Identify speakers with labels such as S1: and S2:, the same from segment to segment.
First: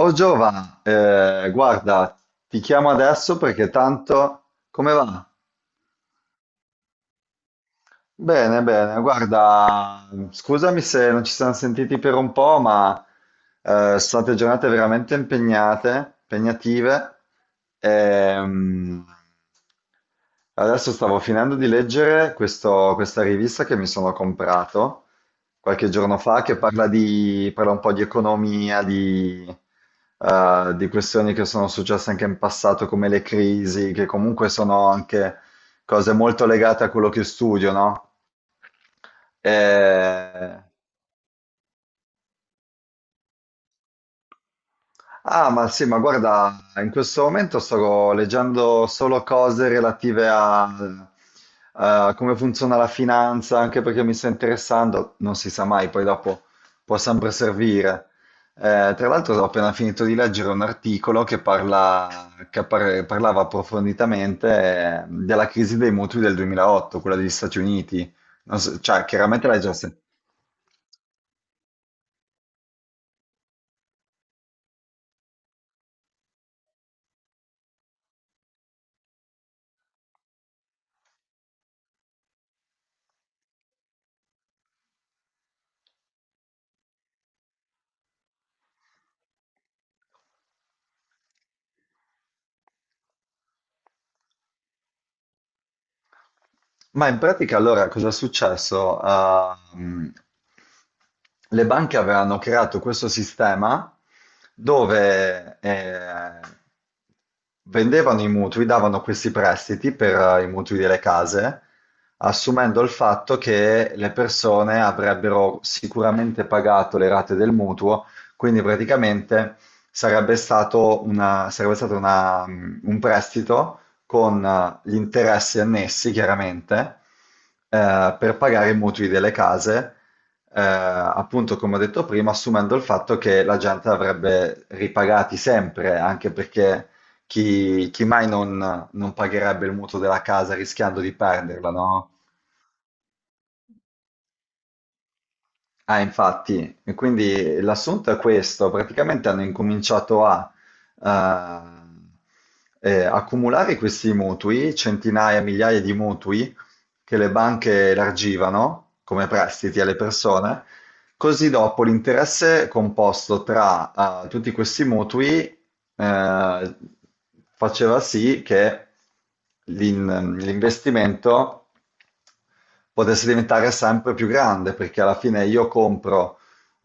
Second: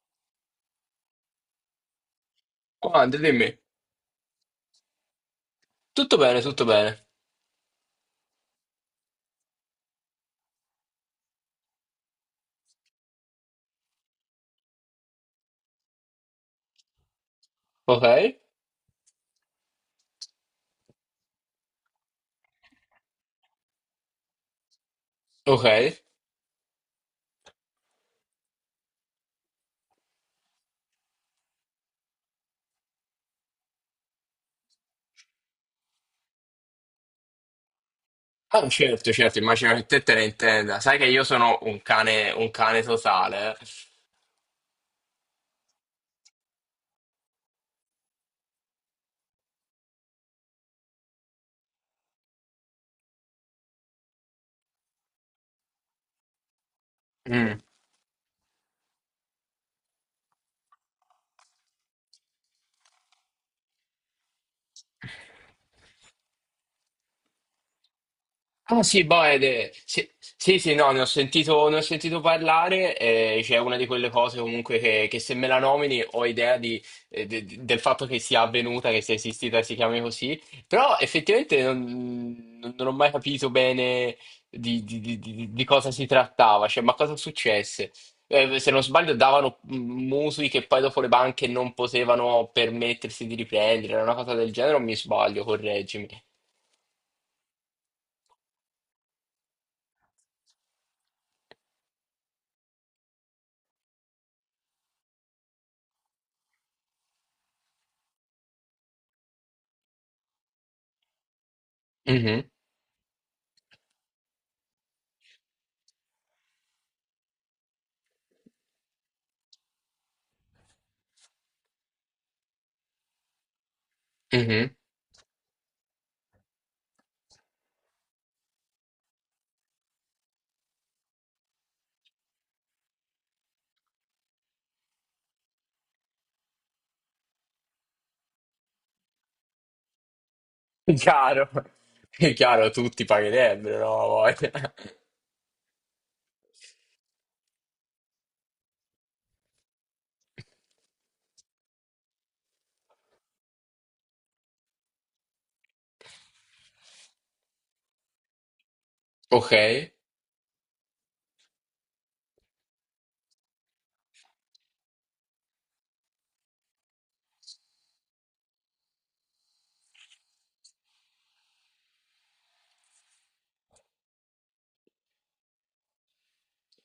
S1: Oh Giova, guarda, ti
S2: Oh,
S1: chiamo
S2: Andre,
S1: adesso
S2: dimmi.
S1: perché tanto. Come va?
S2: Tutto bene, tutto bene.
S1: Bene, bene, guarda, scusami se non ci siamo sentiti per un po', ma sono state giornate veramente impegnative.
S2: Ok?
S1: Ehm, Adesso stavo finendo di leggere questa rivista che mi sono comprato
S2: Ok?
S1: qualche giorno fa, che parla un po' di economia, di questioni che sono successe anche in passato, come le crisi, che comunque sono anche cose molto legate a quello che studio, no?
S2: Ah, certo, certo, immagino che te ne
S1: E-
S2: intenda. Sai che io sono un cane totale.
S1: Ah, ma sì, ma guarda, in questo momento sto leggendo solo cose relative a come funziona la finanza, anche perché mi sta interessando, non si sa mai, poi dopo può sempre
S2: Mm.
S1: servire. Tra l'altro ho appena finito di leggere un articolo che parlava approfonditamente della crisi dei mutui del 2008, quella degli Stati Uniti. Non so-
S2: Ah sì,
S1: cioè, chiaramente l'hai
S2: Boede,
S1: già sentito.
S2: sì, sì, sì, no, ne ho sentito parlare, c'è una di quelle cose comunque che se me la nomini ho idea di- del fatto che sia avvenuta, che sia esistita e si chiami così, però effettivamente non ho mai capito bene di cosa si trattava, cioè ma cosa successe? Se non sbaglio davano mutui che poi dopo le banche non potevano permettersi di riprendere, era una cosa del genere o mi sbaglio, correggimi.
S1: Ma in pratica allora cosa è successo? Ah, le banche avevano creato questo sistema dove vendevano i mutui, davano questi prestiti per i mutui delle case,
S2: Mhm,
S1: assumendo il fatto che le persone avrebbero sicuramente pagato le rate del mutuo, quindi praticamente sarebbe stato un prestito con
S2: mhm.
S1: gli interessi annessi, chiaramente, per pagare i mutui delle case, appunto come ho detto prima, assumendo il fatto che la gente avrebbe ripagati sempre, anche perché chi mai non pagherebbe il mutuo della casa
S2: È
S1: rischiando di
S2: chiaro,
S1: perderla, no?
S2: è chiaro, tutti pagherebbero, no? Ha voglia.
S1: Ah, infatti, e quindi l'assunto è questo, praticamente hanno incominciato a accumulare questi mutui, centinaia, migliaia di mutui che le banche elargivano come
S2: Ok,
S1: prestiti alle persone, così dopo l'interesse composto tra tutti questi mutui eh, faceva sì che l'investimento potesse diventare sempre più grande, perché alla fine io compro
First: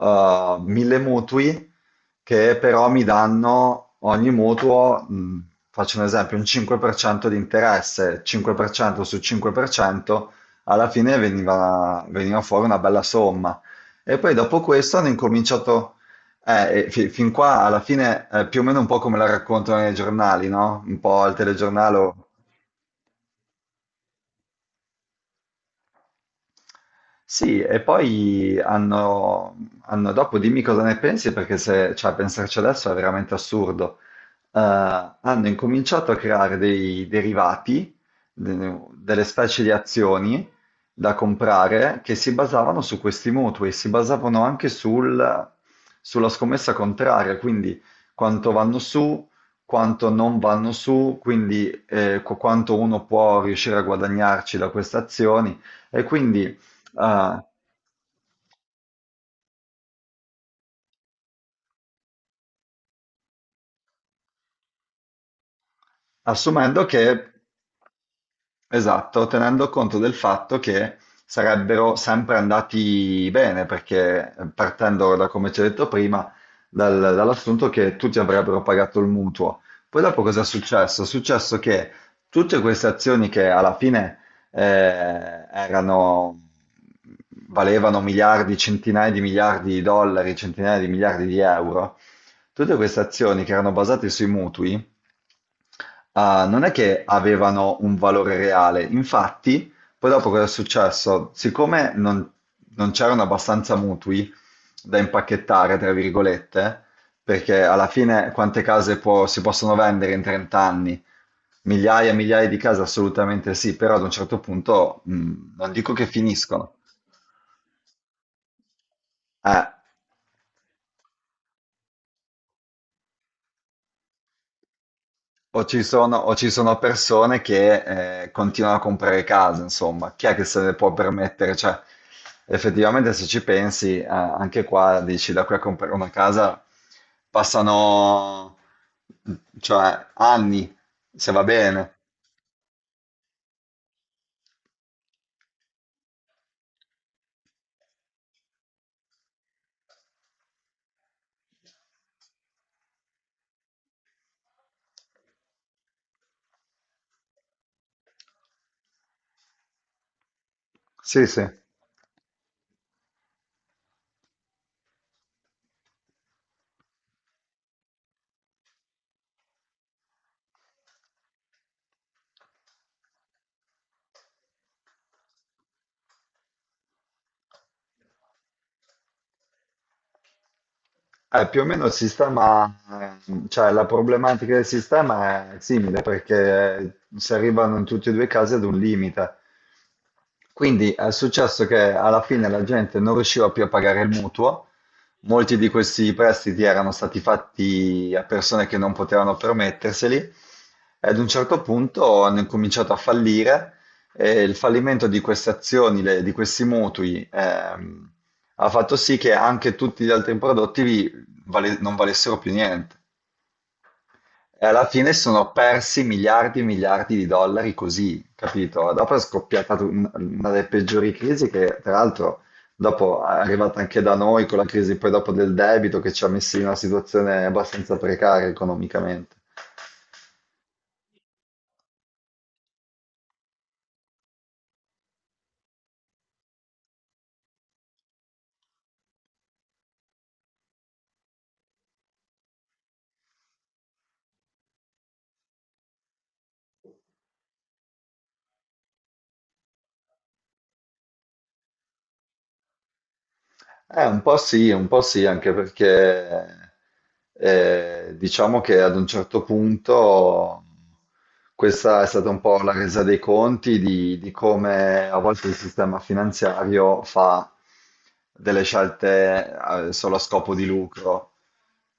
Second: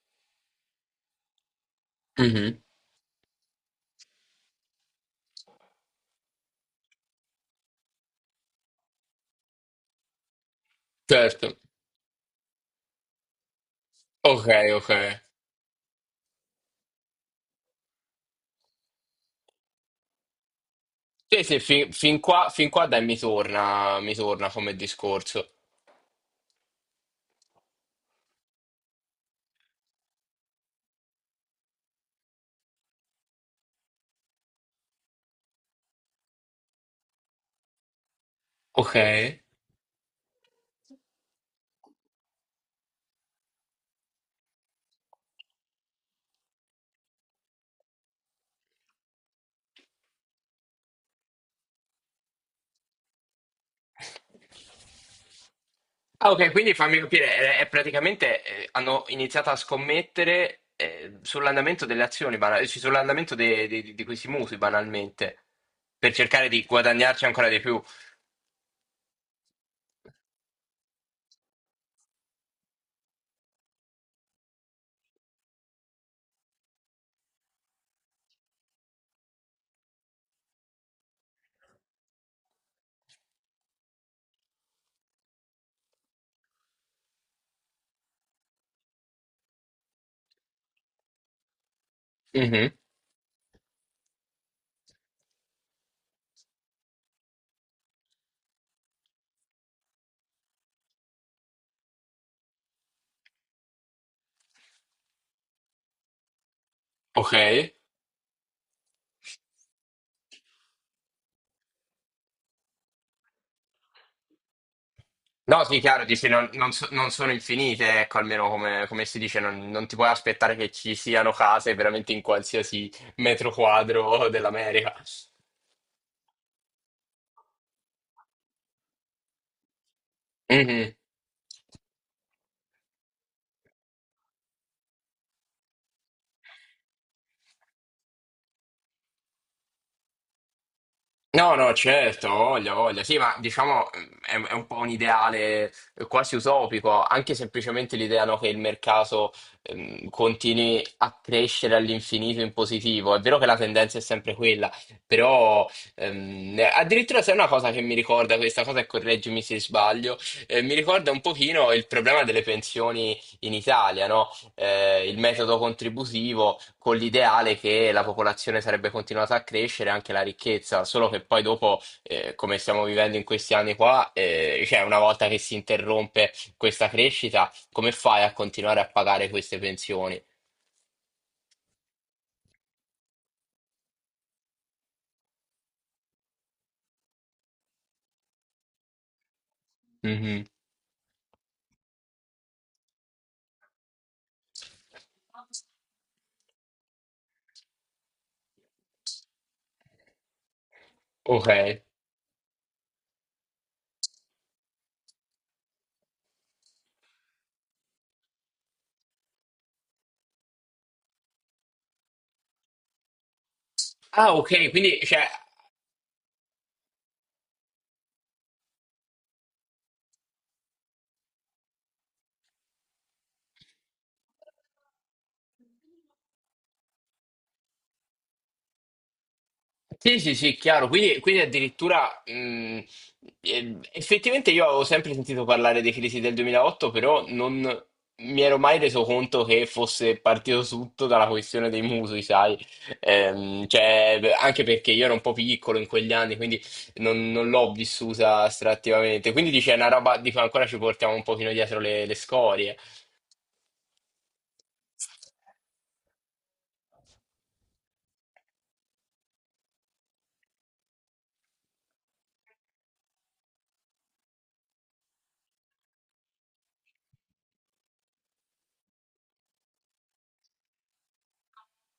S1: 1000 mutui che
S2: mhm,
S1: però mi danno ogni mutuo, faccio un esempio, un 5% di interesse, 5% su 5%, alla fine
S2: certo,
S1: veniva fuori una bella somma. E poi
S2: ok,
S1: dopo
S2: ok.
S1: questo hanno incominciato, e fin qua alla fine è più o meno un po' come la raccontano nei giornali, no? Un po' al
S2: Sì, sì,
S1: telegiornale.
S2: fin qua dai, mi torna come discorso.
S1: Sì, e poi dopo dimmi cosa ne pensi, perché se, cioè, pensarci adesso è veramente assurdo. Hanno incominciato a creare dei derivati,
S2: Ok.
S1: delle specie di azioni da comprare che si basavano su questi mutui, si basavano anche sulla scommessa contraria, quindi quanto vanno su, quanto non vanno su, quindi quanto uno può riuscire a guadagnarci da queste azioni. E
S2: Ah, ok,
S1: quindi.
S2: quindi fammi capire,
S1: Ah,
S2: è praticamente hanno iniziato a scommettere sull'andamento delle azioni, cioè, sull'andamento di questi mutui, banalmente, per cercare di
S1: assumendo che,
S2: guadagnarci ancora di più.
S1: esatto, tenendo conto del fatto che sarebbero sempre andati bene, perché partendo da come ci hai detto prima, dall'assunto che tutti avrebbero pagato il mutuo. Poi dopo cosa è successo? È successo che tutte queste azioni che alla fine eh, erano, valevano miliardi, centinaia di miliardi di dollari, centinaia di miliardi di euro,
S2: Mhm,
S1: tutte queste azioni che erano basate sui mutui, ah, non è che avevano un valore reale. Infatti, poi dopo cosa è successo? Siccome non c'erano abbastanza mutui da impacchettare, tra virgolette,
S2: ok.
S1: perché alla fine quante case si possono vendere in 30 anni? Migliaia e migliaia di case, assolutamente sì, però ad un certo punto,
S2: No,
S1: non
S2: sì,
S1: dico
S2: chiaro,
S1: che
S2: dici,
S1: finiscono.
S2: non sono infinite, ecco, almeno come, come si dice,
S1: Eh.
S2: non, non ti puoi aspettare che ci siano case veramente in qualsiasi metro quadro dell'America.
S1: O ci sono persone che continuano a comprare case, insomma, chi è che se le può
S2: Mhm.
S1: permettere? Cioè, effettivamente, se ci pensi, anche qua dici da qui a comprare una casa passano, cioè, anni, se va
S2: No, no,
S1: bene.
S2: certo, voglia, voglia. Sì, ma diciamo è un po' un ideale quasi utopico, anche semplicemente l'idea, no, che il mercato continui a crescere all'infinito in positivo. È vero che la tendenza è sempre quella, però addirittura se è una cosa che mi ricorda questa cosa, e correggimi se sbaglio, mi ricorda un
S1: Sì, sì.
S2: pochino il problema delle pensioni in Italia, no? Eh, il metodo contributivo con l'ideale che la popolazione sarebbe continuata a crescere, anche la ricchezza, solo che poi dopo, come stiamo vivendo in questi anni qua, cioè una volta che si interrompe questa crescita, come fai a continuare a pagare queste pensioni?
S1: Più o meno il sistema, cioè la problematica del sistema è simile perché si arrivano in tutti e due i casi ad un limite.
S2: Mhm.
S1: Quindi è successo che alla fine la gente non riusciva più a pagare il mutuo, molti di questi prestiti erano stati fatti a persone che non potevano permetterseli e ad un
S2: Ok.
S1: certo punto hanno incominciato a fallire e il fallimento di queste azioni, di questi mutui, ha fatto sì che anche tutti gli altri prodotti non valessero più niente.
S2: Ah,
S1: E
S2: ok,
S1: alla
S2: quindi
S1: fine
S2: cioè,
S1: sono persi miliardi e miliardi di dollari così, capito? Dopo è scoppiata una delle peggiori crisi che, tra l'altro, dopo è arrivata anche da noi con la crisi poi dopo del debito che ci ha messi in una situazione abbastanza precaria economicamente.
S2: sì, sì, sì, chiaro. Quindi, quindi addirittura effettivamente io avevo sempre sentito parlare dei crisi del 2008, però non mi ero mai reso conto che fosse partito tutto dalla questione dei mutui, sai? Cioè, anche perché io ero un po' piccolo in quegli anni, quindi non l'ho vissuta estrattivamente. Quindi dice, è una roba di cui ancora ci portiamo un pochino dietro le scorie.
S1: Un po' sì, anche perché diciamo che ad un certo punto questa è stata un po' la resa dei conti di come a volte il sistema finanziario fa delle scelte solo a scopo di lucro,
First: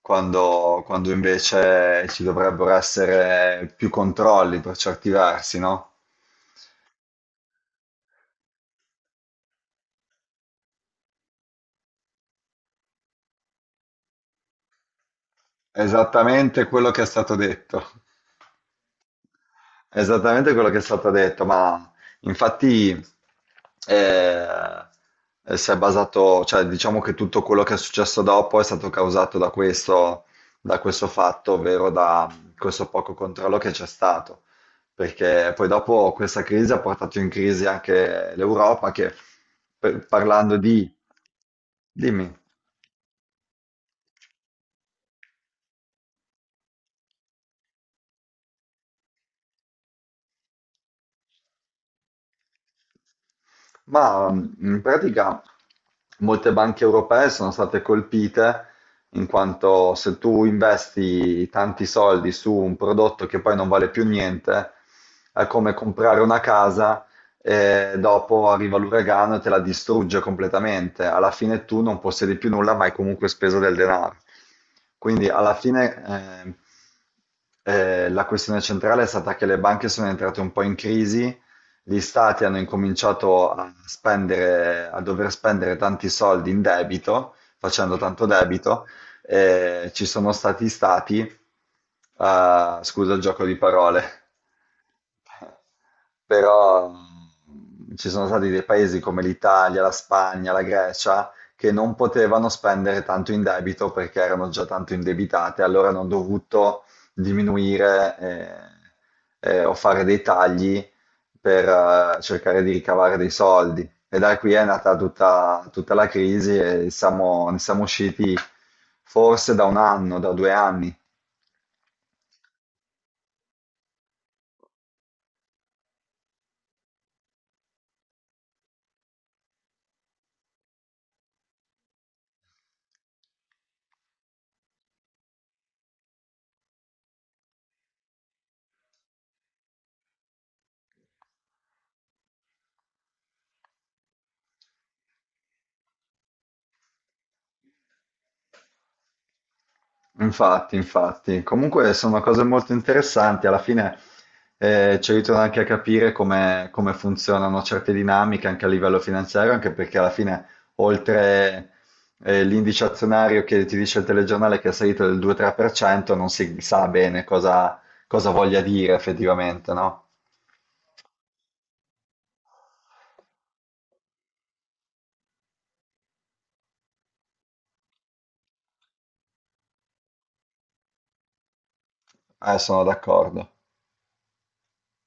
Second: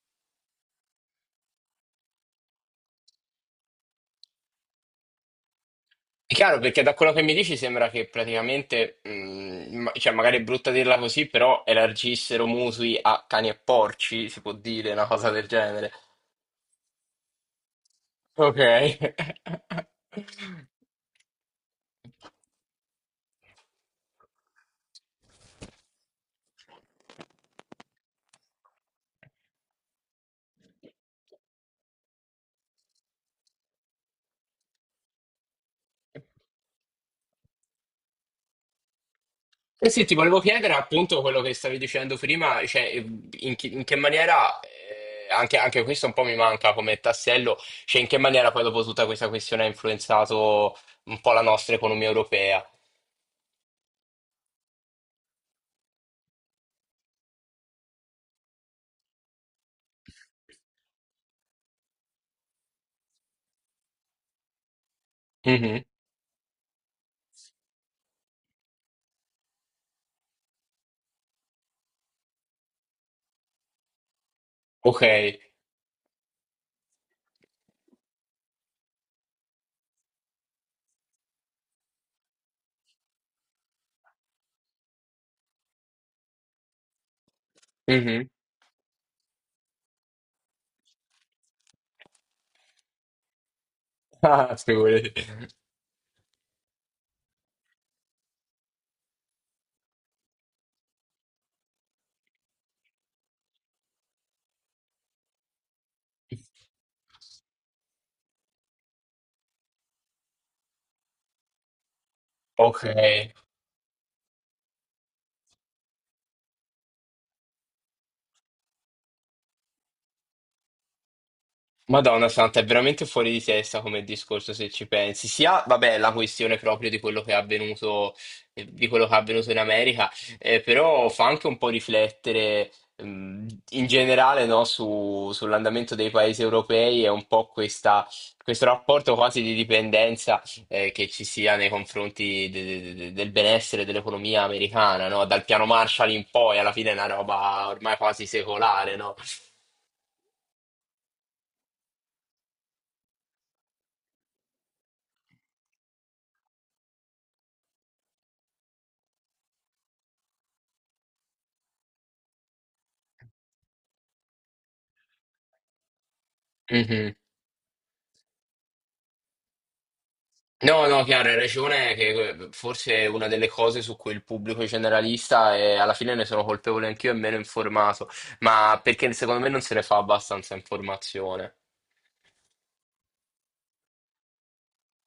S1: quando invece ci dovrebbero essere più controlli per certi versi, no?
S2: È chiaro, perché da quello che mi dici sembra che praticamente, cioè magari è brutta dirla così, però elargissero mutui a cani e porci, si può dire una cosa del genere.
S1: Esattamente quello che è stato detto.
S2: Ok.
S1: Esattamente quello che è stato detto, ma infatti eh, si è basato, cioè diciamo che tutto quello che è successo dopo è stato causato da questo fatto, ovvero da questo poco controllo che c'è stato, perché poi dopo questa crisi ha portato in crisi anche l'Europa che,
S2: Eh sì, ti volevo
S1: parlando
S2: chiedere
S1: di.
S2: appunto quello che stavi dicendo
S1: Dimmi.
S2: prima, cioè in che maniera, anche, anche questo un po' mi manca come tassello, cioè in che maniera poi dopo tutta questa questione ha influenzato un po' la nostra economia europea.
S1: Ma in pratica molte banche europee sono state colpite in quanto se tu investi tanti soldi su un prodotto che poi non vale più niente, è come
S2: Mhm,
S1: comprare una casa e dopo arriva l'uragano e te la distrugge completamente. Alla fine tu non possiedi più nulla, ma hai comunque speso del denaro.
S2: ok.
S1: Quindi alla fine la questione centrale è stata che le banche sono entrate un po' in crisi. Gli stati hanno incominciato a dover spendere tanti soldi in debito, facendo tanto
S2: Mhm.
S1: debito, e ci sono stati stati, scusa il gioco di parole,
S2: Ah, figurati.
S1: però ci sono stati dei paesi come l'Italia, la Spagna, la Grecia, che non potevano spendere tanto in debito perché erano già tanto indebitate, allora hanno dovuto diminuire o fare dei tagli per cercare di
S2: Ok.
S1: ricavare dei soldi. E da qui è nata tutta la crisi e ne siamo usciti forse da un anno, da 2 anni.
S2: Madonna Santa, è veramente fuori di testa come discorso se ci pensi. Sia, vabbè, la questione proprio di quello che è avvenuto, di quello che è avvenuto in America, però fa anche un po' riflettere, mh, in generale, no, sull'andamento dei paesi europei e un po' questo rapporto quasi di dipendenza, che ci sia nei confronti del benessere dell'economia americana, no? Dal piano Marshall in poi, alla fine è una roba ormai quasi secolare, no?
S1: Infatti, infatti. Comunque sono cose molto interessanti. Alla fine ci aiutano anche a capire come funzionano certe dinamiche anche a livello finanziario, anche perché alla fine, oltre l'indice azionario che ti dice il telegiornale che è salito del 2-3%, non si sa bene cosa voglia dire effettivamente, no?
S2: No, no, chiaro, hai ragione che forse è una delle cose su cui il pubblico generalista e alla fine ne sono colpevole anch'io è meno informato, ma perché secondo me non se ne fa abbastanza informazione.
S1: Sono d'accordo.